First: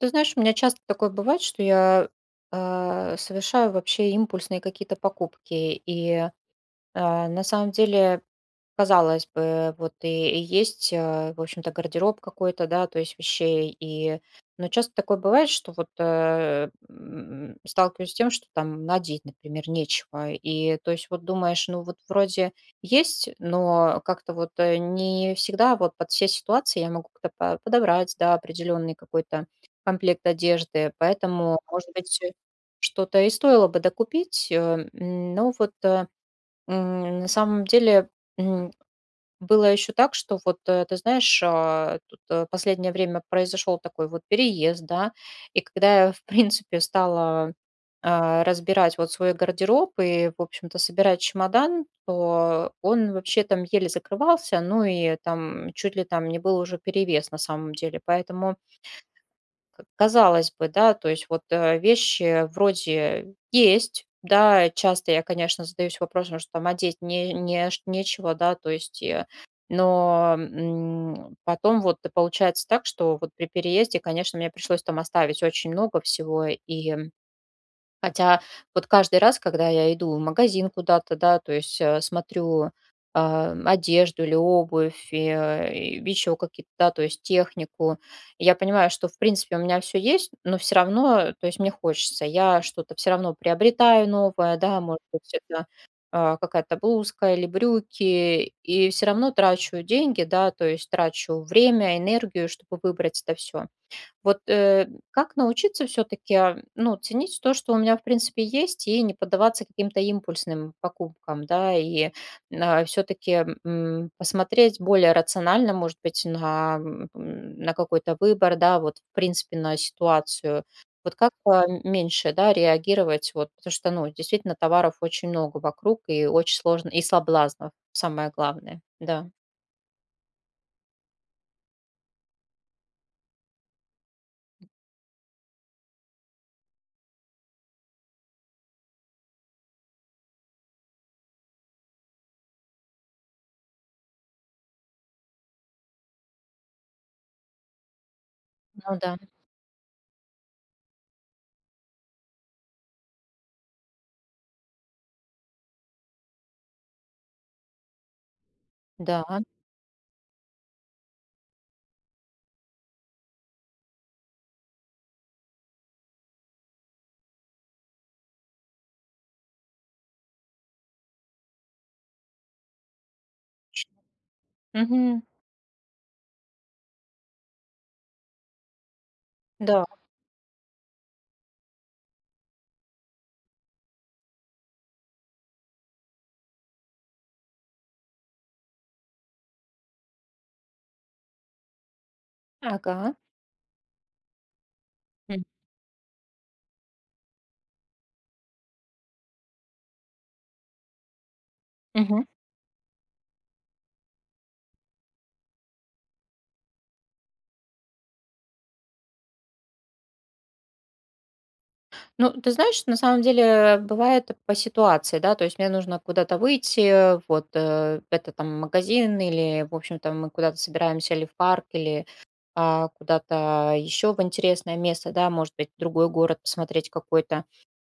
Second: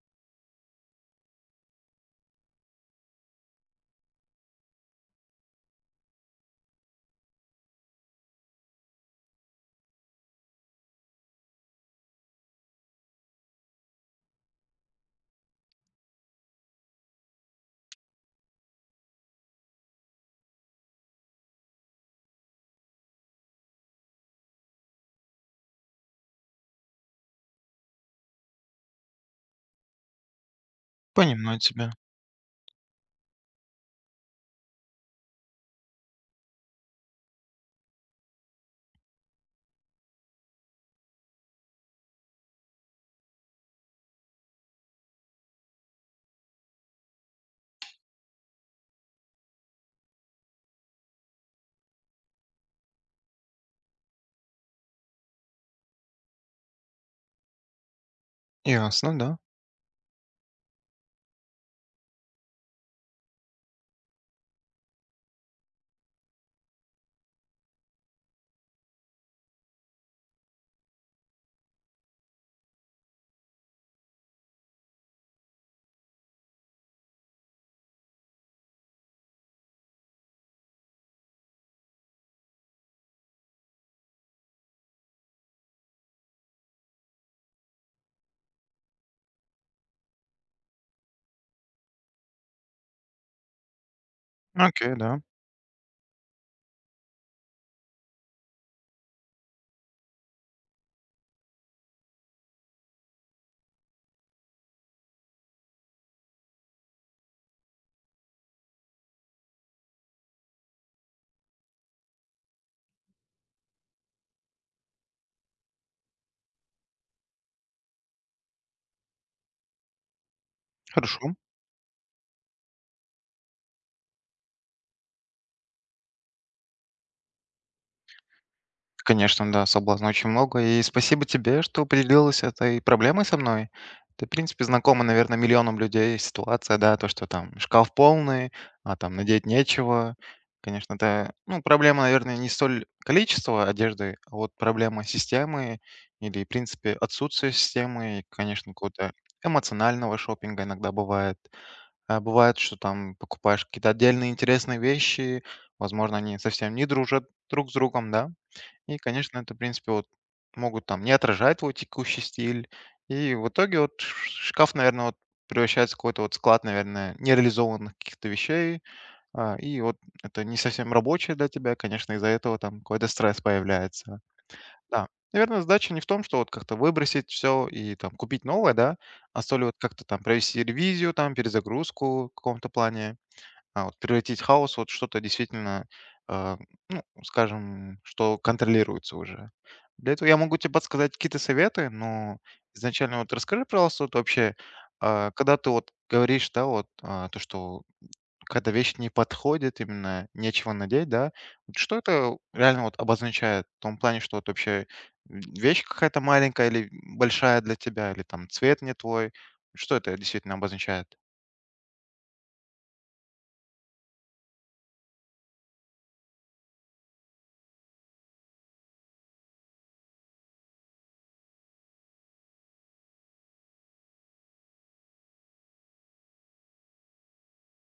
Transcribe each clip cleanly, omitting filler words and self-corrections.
Ты знаешь, у меня часто такое бывает, что совершаю вообще импульсные какие-то покупки. И, на самом деле казалось бы, вот и есть, в общем-то, гардероб какой-то, да, то есть вещей. Но часто такое бывает, что сталкиваюсь с тем, что там надеть, например, нечего. И то есть вот думаешь, ну вот вроде есть, но как-то не всегда вот под все ситуации я могу как-то подобрать, да, определенный какой-то комплект одежды. Понимаю Поэтому, может тебя. быть, что-то и стоило бы докупить, м, но вот э, на самом деле было еще так, что ты знаешь, тут, последнее время произошел такой вот переезд, да, и когда я, в принципе, стала разбирать вот свой гардероб и, в общем-то, собирать чемодан, то он вообще там еле закрывался, ну и там чуть ли там не был уже перевес на самом деле. Поэтому Ясно, да. к казалось бы, да, то есть вещи вроде есть. Да, часто я, конечно, задаюсь вопросом, что там одеть не не ш нечего, да, то есть, получается так, что вот при переезде, конечно, мне пришлось там оставить очень много всего. И хотя вот каждый раз, когда я иду в магазин куда-то, да, то есть смотрю одежду или обувь, и еще какие-то, да, то есть технику, я понимаю, что, в принципе, у меня все есть, но все равно, то есть мне хочется, я что-то все равно приобретаю новое, да, Окей, может да. быть, это какая-то блузка или брюки, и все равно трачу деньги, да, то есть трачу время, энергию, чтобы выбрать это все. Как научиться все таки ну, ценить то, что у меня, в принципе, есть, и не поддаваться каким-то импульсным покупкам, да, и, все таки посмотреть более рационально, может быть, на какой-то выбор, да, вот, в принципе, на ситуацию. Хорошо. Меньше, да, реагировать, вот, потому что, ну, действительно, товаров очень много вокруг, и очень сложно, и соблазнов, самое главное. Да, Конечно, да, соблазна очень много. И спасибо тебе, что поделилась этой проблемой со мной. Ты, в принципе, знакома, наверное, миллионам людей ситуация, да, то, что там шкаф полный, а там надеть нечего. Конечно, это, ну, проблема, наверное, не столь количество одежды, а вот проблема системы или, в принципе, отсутствие системы, и, конечно, ну какого-то да, эмоционального шопинга иногда бывает. А бывает, что там покупаешь какие-то отдельные интересные вещи, возможно, они совсем не дружат друг с другом, да. И, да, конечно, это, в принципе, вот могут там не отражать твой текущий стиль. И в итоге вот шкаф, наверное, вот превращается в какой-то вот склад, наверное, нереализованных каких-то вещей. И вот это не совсем рабочее для тебя, конечно, из-за этого там какой-то стресс появляется. Да, мгм, наверное, задача не в том, что вот как-то выбросить все и там купить новое, да, а то ли вот да, как-то там провести ревизию, там перезагрузку в каком-то плане, вот превратить хаос вот в что-то действительно, а, ну, скажем, что контролируется уже. Для этого я могу тебе подсказать какие-то советы, но ага, изначально вот расскажи, пожалуйста, вот вообще, когда ты вот говоришь, да, вот, то, что когда вещь не подходит, именно нечего надеть, да. Вот что мгм. это реально вот обозначает? В том плане, что вот вообще вещь какая-то маленькая или большая для тебя, или там цвет не твой. Что это действительно обозначает? Ну, ты знаешь, на самом деле бывает по ситуации, да, то есть мне нужно куда-то выйти, это там магазин или, в общем-то, мы куда-то собираемся или в парк, или куда-то еще в интересное место, да, может быть, другой город посмотреть какой-то.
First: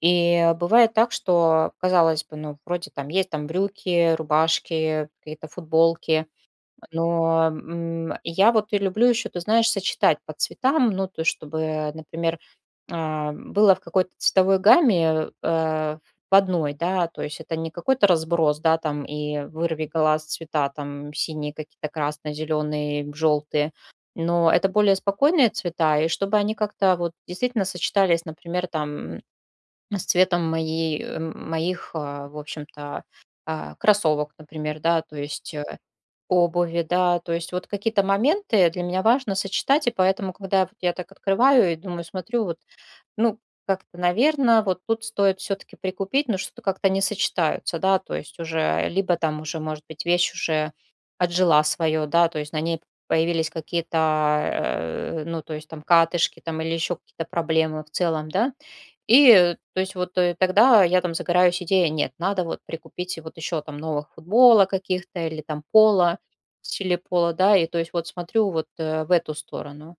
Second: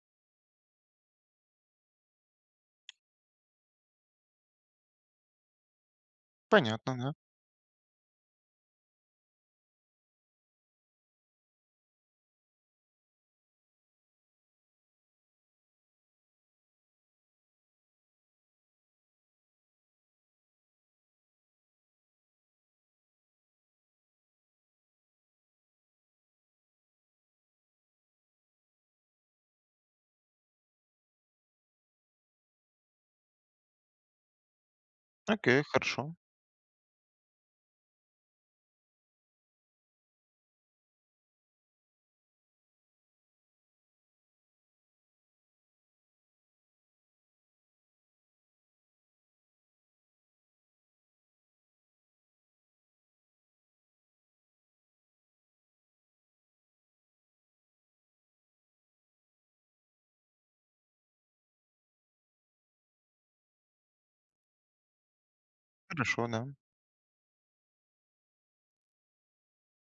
И бывает так, что, казалось бы, ну, вроде там есть там брюки, рубашки, какие-то футболки, Понятно, да. Я вот и люблю еще, ты знаешь, сочетать по цветам, ну, то, есть чтобы, например, было в какой-то цветовой гамме, в одной, да, то есть это не какой-то разброс, да, там и вырви глаз цвета, там синие какие-то, красные, зеленые, желтые, но это более спокойные цвета, и чтобы они как-то вот действительно сочетались, например, там с цветом моих, в общем-то, кроссовок, например, да, то есть Окей, э, хорошо. обуви, да, то есть вот какие-то моменты для меня важно сочетать, и поэтому, когда вот я так открываю и думаю, смотрю, вот ну, как-то, наверное, вот тут стоит все таки прикупить, но что-то как-то не сочетаются, да, то есть уже либо там уже, может быть, вещь уже отжила свое, да, то есть на ней появились какие-то, ну, то есть там катышки там или еще какие-то проблемы в целом, да. То есть тогда я там загораюсь идеей: нет, надо вот прикупить и вот еще там новых футбола каких-то или там пола, Хорошо, да. в стиле поло, да, и то есть вот смотрю в эту сторону.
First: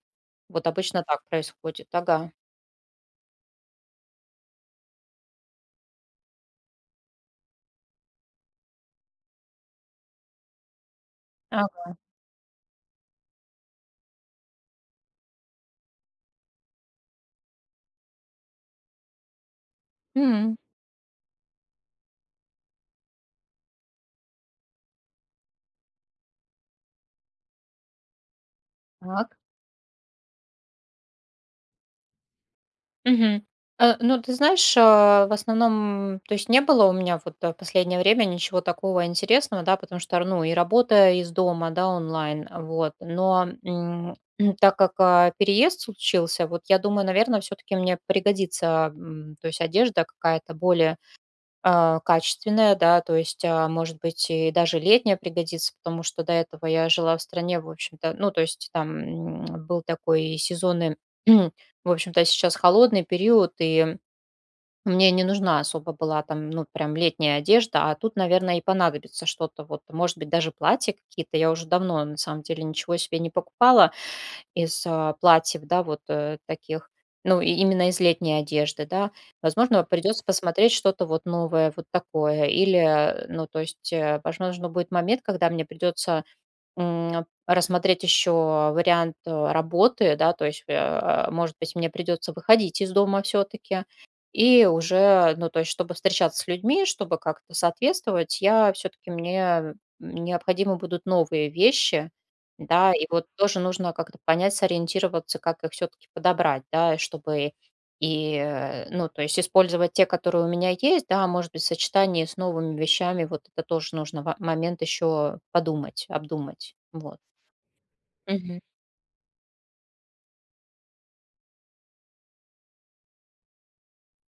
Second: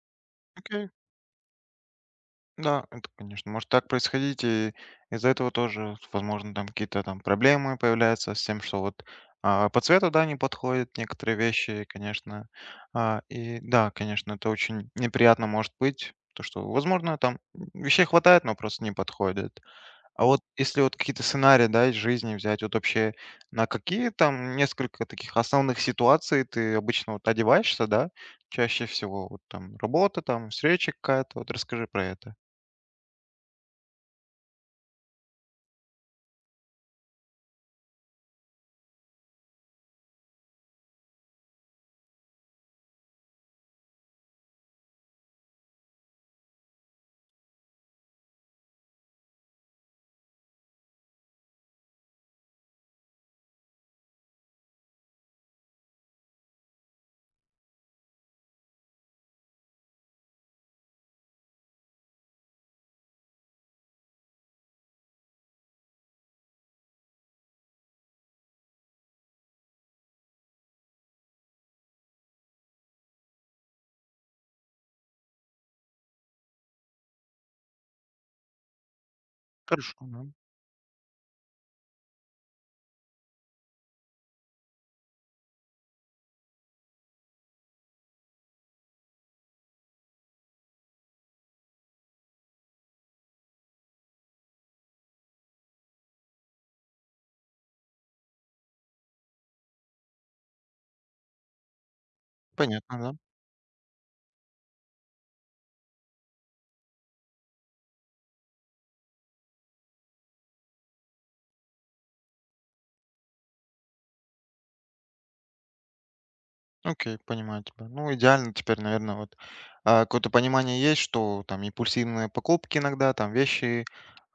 Вот Окей. обычно так происходит. Ага. Да, это, конечно, может так происходить, и из-за этого тоже, возможно, там какие-то там проблемы появляются с тем, что вот по цвету, да, не подходят некоторые вещи, конечно. И да, конечно, это очень неприятно может быть, то что, возможно, там вещей хватает, но просто не подходит. А вот М. если вот какие-то сценарии, да, из жизни взять, вот вообще на какие там несколько таких основных ситуаций ты обычно вот одеваешься, да, чаще всего, Так. вот там работа, там встреча какая-то, вот расскажи про это. Мгм. Ну, ты знаешь, в основном, то есть не было у меня в последнее время ничего такого интересного, да, потому что, ну, и работа из дома, да, онлайн, вот. Но так как переезд случился, вот я думаю, наверное, все-таки мне пригодится, то есть одежда какая-то более качественная, да, то есть, может быть, и даже летняя пригодится, потому что до этого я жила в стране, в общем-то, ну, то есть там был такой сезонный, в общем-то, сейчас холодный период, и мне не нужна особо была там, ну, прям летняя одежда, а тут, наверное, и понадобится что-то, вот, может быть, даже платье какие-то, я уже давно, на самом деле, ничего себе не покупала, из платьев, да, вот таких, ну, и именно из летней одежды, да. Возможно, Хорошо, да. придется посмотреть что-то вот новое, вот такое. Или ну, то есть, возможно, будет момент, когда мне придется рассмотреть еще вариант работы, да, то есть, может быть, мне придется выходить из дома все-таки. И уже, ну, то есть, чтобы встречаться с людьми, чтобы как-то соответствовать, я все-таки мне необходимы будут новые вещи, да, Понятно, и да. вот тоже нужно как-то понять, сориентироваться, как их все-таки подобрать, да, и чтобы ну, то есть использовать те, которые у меня есть, да, может быть, в сочетании с новыми вещами, вот это тоже нужно момент еще подумать, обдумать, Окей, вот. понимаю тебя. Ну, идеально Мгм. теперь, наверное, вот какое-то понимание есть, что там импульсивные покупки иногда, там вещи,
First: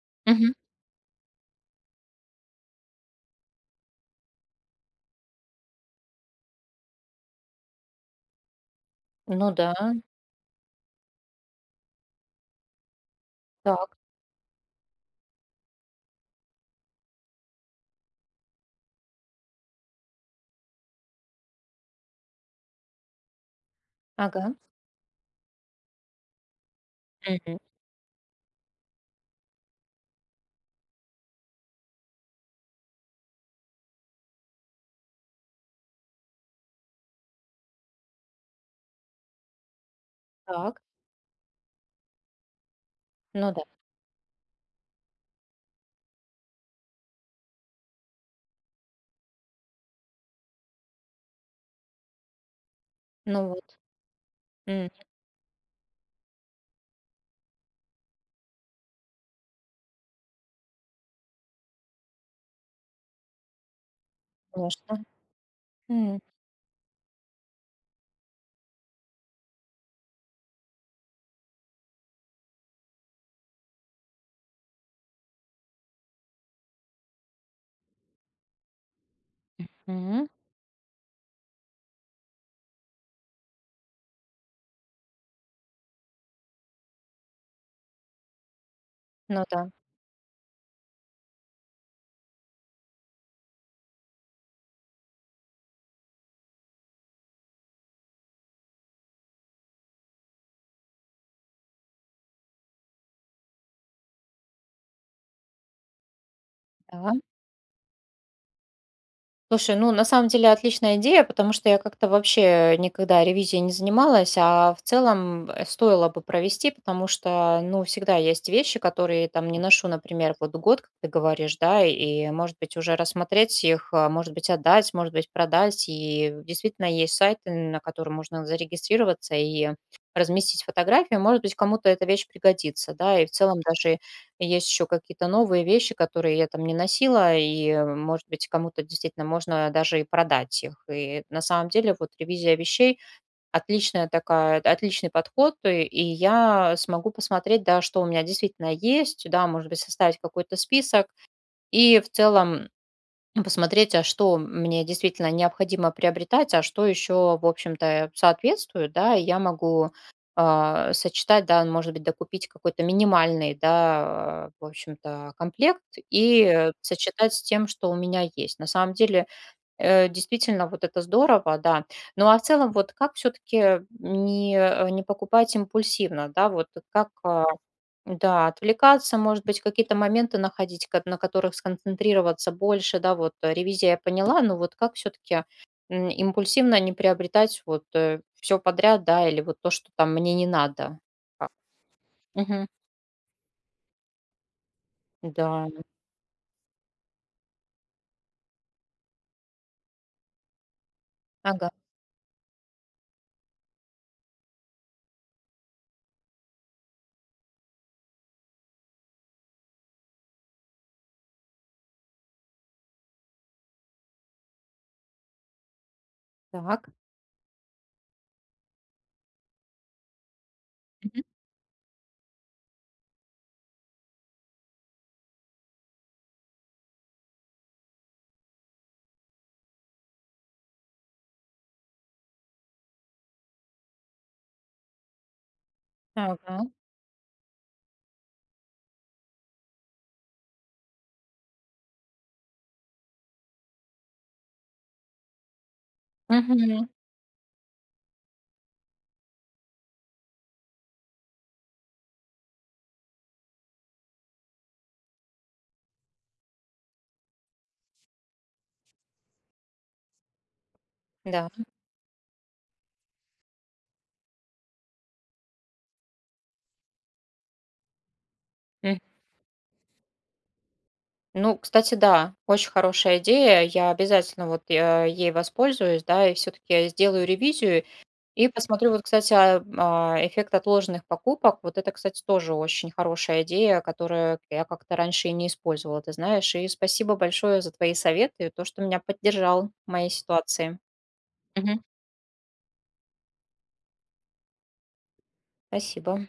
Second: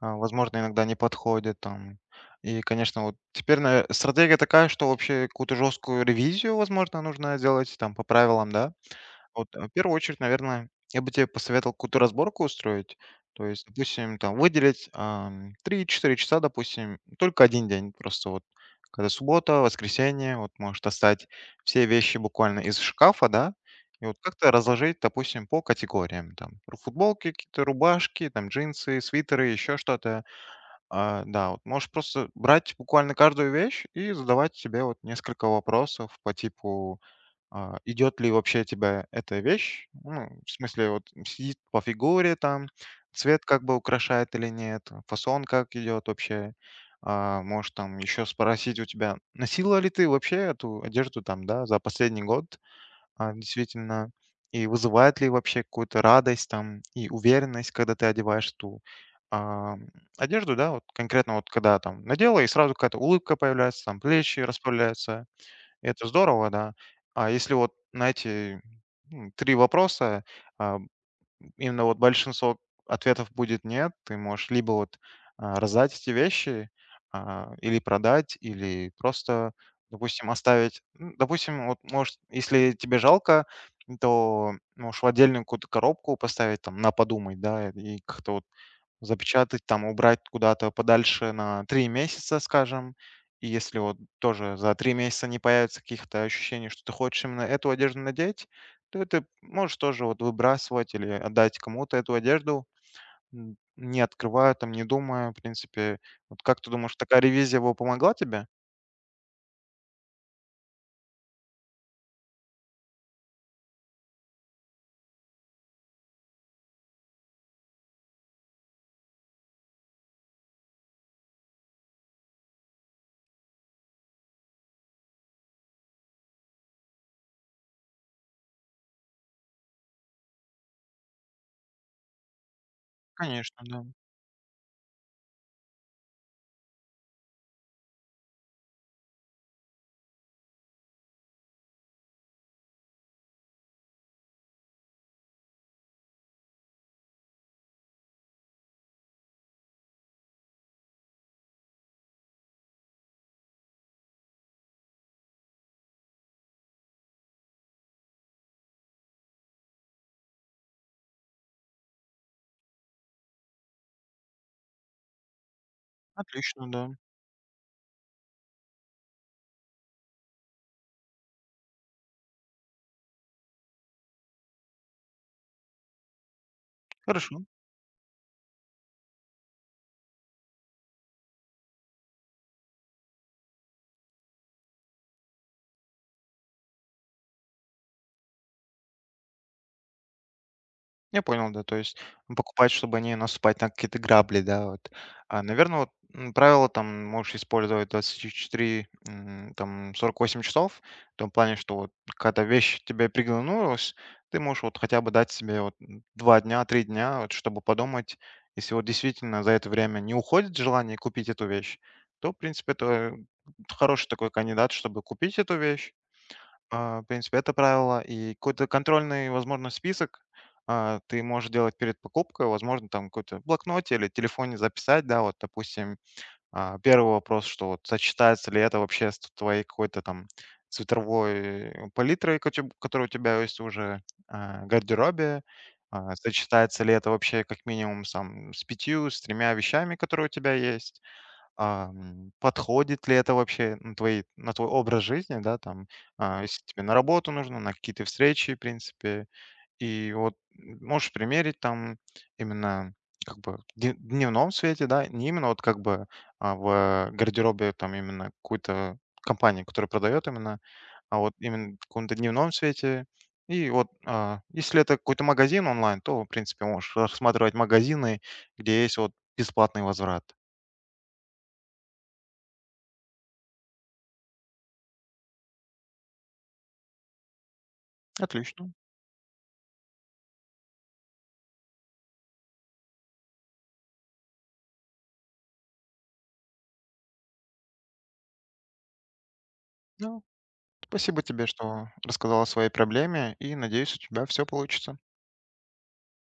Мгм. возможно, иногда не подходят там. И, конечно, вот теперь наверное, стратегия такая, что вообще какую-то жесткую ревизию, возможно, нужно делать там по правилам, да? Ну Вот, в да, первую очередь, наверное, я бы тебе посоветовал какую-то разборку устроить. То есть, так, допустим, там выделить, 3-4 часа, допустим, только один день. Просто вот когда суббота, воскресенье, вот можешь достать все вещи буквально из шкафа, да, и вот как-то ага, разложить, допустим, по категориям. Там футболки, мгм. какие-то рубашки, там джинсы, свитеры, еще что-то. А, да, вот можешь просто брать буквально каждую вещь и задавать себе вот несколько вопросов по типу идет ли вообще тебя эта вещь, ну, в Так, смысле, вот сидит по фигуре там, цвет ну да, как бы украшает или нет, фасон как идет вообще. А, может там еще спросить у тебя, носила ли ты вообще эту одежду там, да, за последний год, ну вот, действительно, и м, вызывает ли вообще какую-то радость там и уверенность, когда ты одеваешь ту а, одежду, да, вот конкретно вот когда там надела, и сразу какая-то улыбка появляется, там плечи конечно, расправляются, это м, здорово, да. А если вот, знаете, 3 вопроса, а, Именно вот большинство ответов будет нет. Ты можешь либо вот раздать эти вещи, или продать, или просто, м, допустим, оставить. Допустим, вот может, если тебе жалко, то можешь в отдельную какую-то коробку поставить, там, на подумай, да, и как-то вот ну запечатать, да, там, убрать куда-то подальше на 3 месяца, скажем. И если вот тоже за 3 месяца не появится каких-то ощущений, что ты хочешь именно эту одежду надеть, то ты можешь тоже вот выбрасывать или отдать кому-то эту одежду, не открывая, там, не думая, в принципе. Вот как ты думаешь, да. такая ревизия бы помогла тебе? Слушай, ну, на самом деле отличная идея, потому что я как-то вообще никогда ревизией не занималась, а в целом стоило бы провести, потому что, ну, всегда есть вещи, которые там не ношу, например, вот год, как ты говоришь, да, и, может быть, уже рассмотреть их, а, может быть, отдать, может быть, продать, и действительно есть сайты, на которые можно зарегистрироваться и разместить фотографию, может быть, кому-то эта вещь пригодится, да, и в Конечно, целом да. даже и есть еще какие-то новые вещи, которые я там не носила, и может быть, кому-то действительно можно даже и продать их. И на самом деле вот ревизия вещей отличная такая, отличный подход, и я смогу посмотреть, да, что у меня действительно есть, да, может быть, составить какой-то список и в целом посмотреть, а что мне действительно необходимо приобретать, а что еще, в общем-то, соответствует, да, и я могу сочетать, да, может быть, докупить какой-то минимальный, да, в общем-то, комплект и Отлично, э, да. сочетать с тем, что у меня есть. На самом деле, действительно, вот это здорово, да. Ну, а в целом, вот как все-таки не покупать импульсивно, да, вот как Хорошо. а, да, отвлекаться, может быть, какие-то моменты находить, на которых сконцентрироваться больше, да, ревизия я поняла, но вот как все-таки импульсивно не приобретать вот все подряд, да, или вот то, что там мне не надо. Я А, понял, да, то есть мгм. покупать, чтобы не наступать на какие-то грабли, да, вот. А, Да, наверное, вот правило там можешь использовать 24, там 48 часов, в том плане, ага, что вот когда вещь тебе приглянулась, ты можешь вот хотя бы дать себе вот 2 дня, 3 дня, вот, чтобы подумать, если вот действительно за это время не уходит желание купить эту вещь, то, в принципе, это хороший такой кандидат, чтобы купить эту вещь, так. В принципе, это правило. И какой-то контрольный, возможно, список ты Мгм. можешь делать перед покупкой. Возможно, там какой-то в блокноте или телефоне записать, да, вот, допустим, первый вопрос, что вот сочетается ли это вообще с твоей какой-то там цветовой палитрой, которая у тебя есть уже в гардеробе, Ага. сочетается ли это вообще как минимум сам с пятью, с тремя вещами, которые у тебя есть, подходит ли это вообще на твои на твой образ жизни, да, там, если тебе Мгм. на работу нужно, на какие-то встречи, в принципе. И вот можешь примерить там именно как бы в дневном свете, да, не именно вот как бы, в гардеробе там именно какой-то компании, которая продает именно, а вот Да. именно в каком-то дневном свете. И вот, если это какой-то магазин онлайн, то, в принципе, можешь рассматривать магазины, где есть Мгм. вот бесплатный возврат. Ну, кстати, да, очень хорошая идея. Я обязательно ей воспользуюсь, да, и все-таки сделаю ревизию и Отлично, посмотрю, вот, кстати, эффект отложенных покупок. Вот это, кстати, тоже очень хорошая идея, которую я как-то раньше и не использовала, ты знаешь. И спасибо большое за твои советы, и то, что меня поддержал в моей да. ситуации. Спасибо тебе, Мгм. что рассказала о своей проблеме, и надеюсь, у тебя все получится. Спасибо.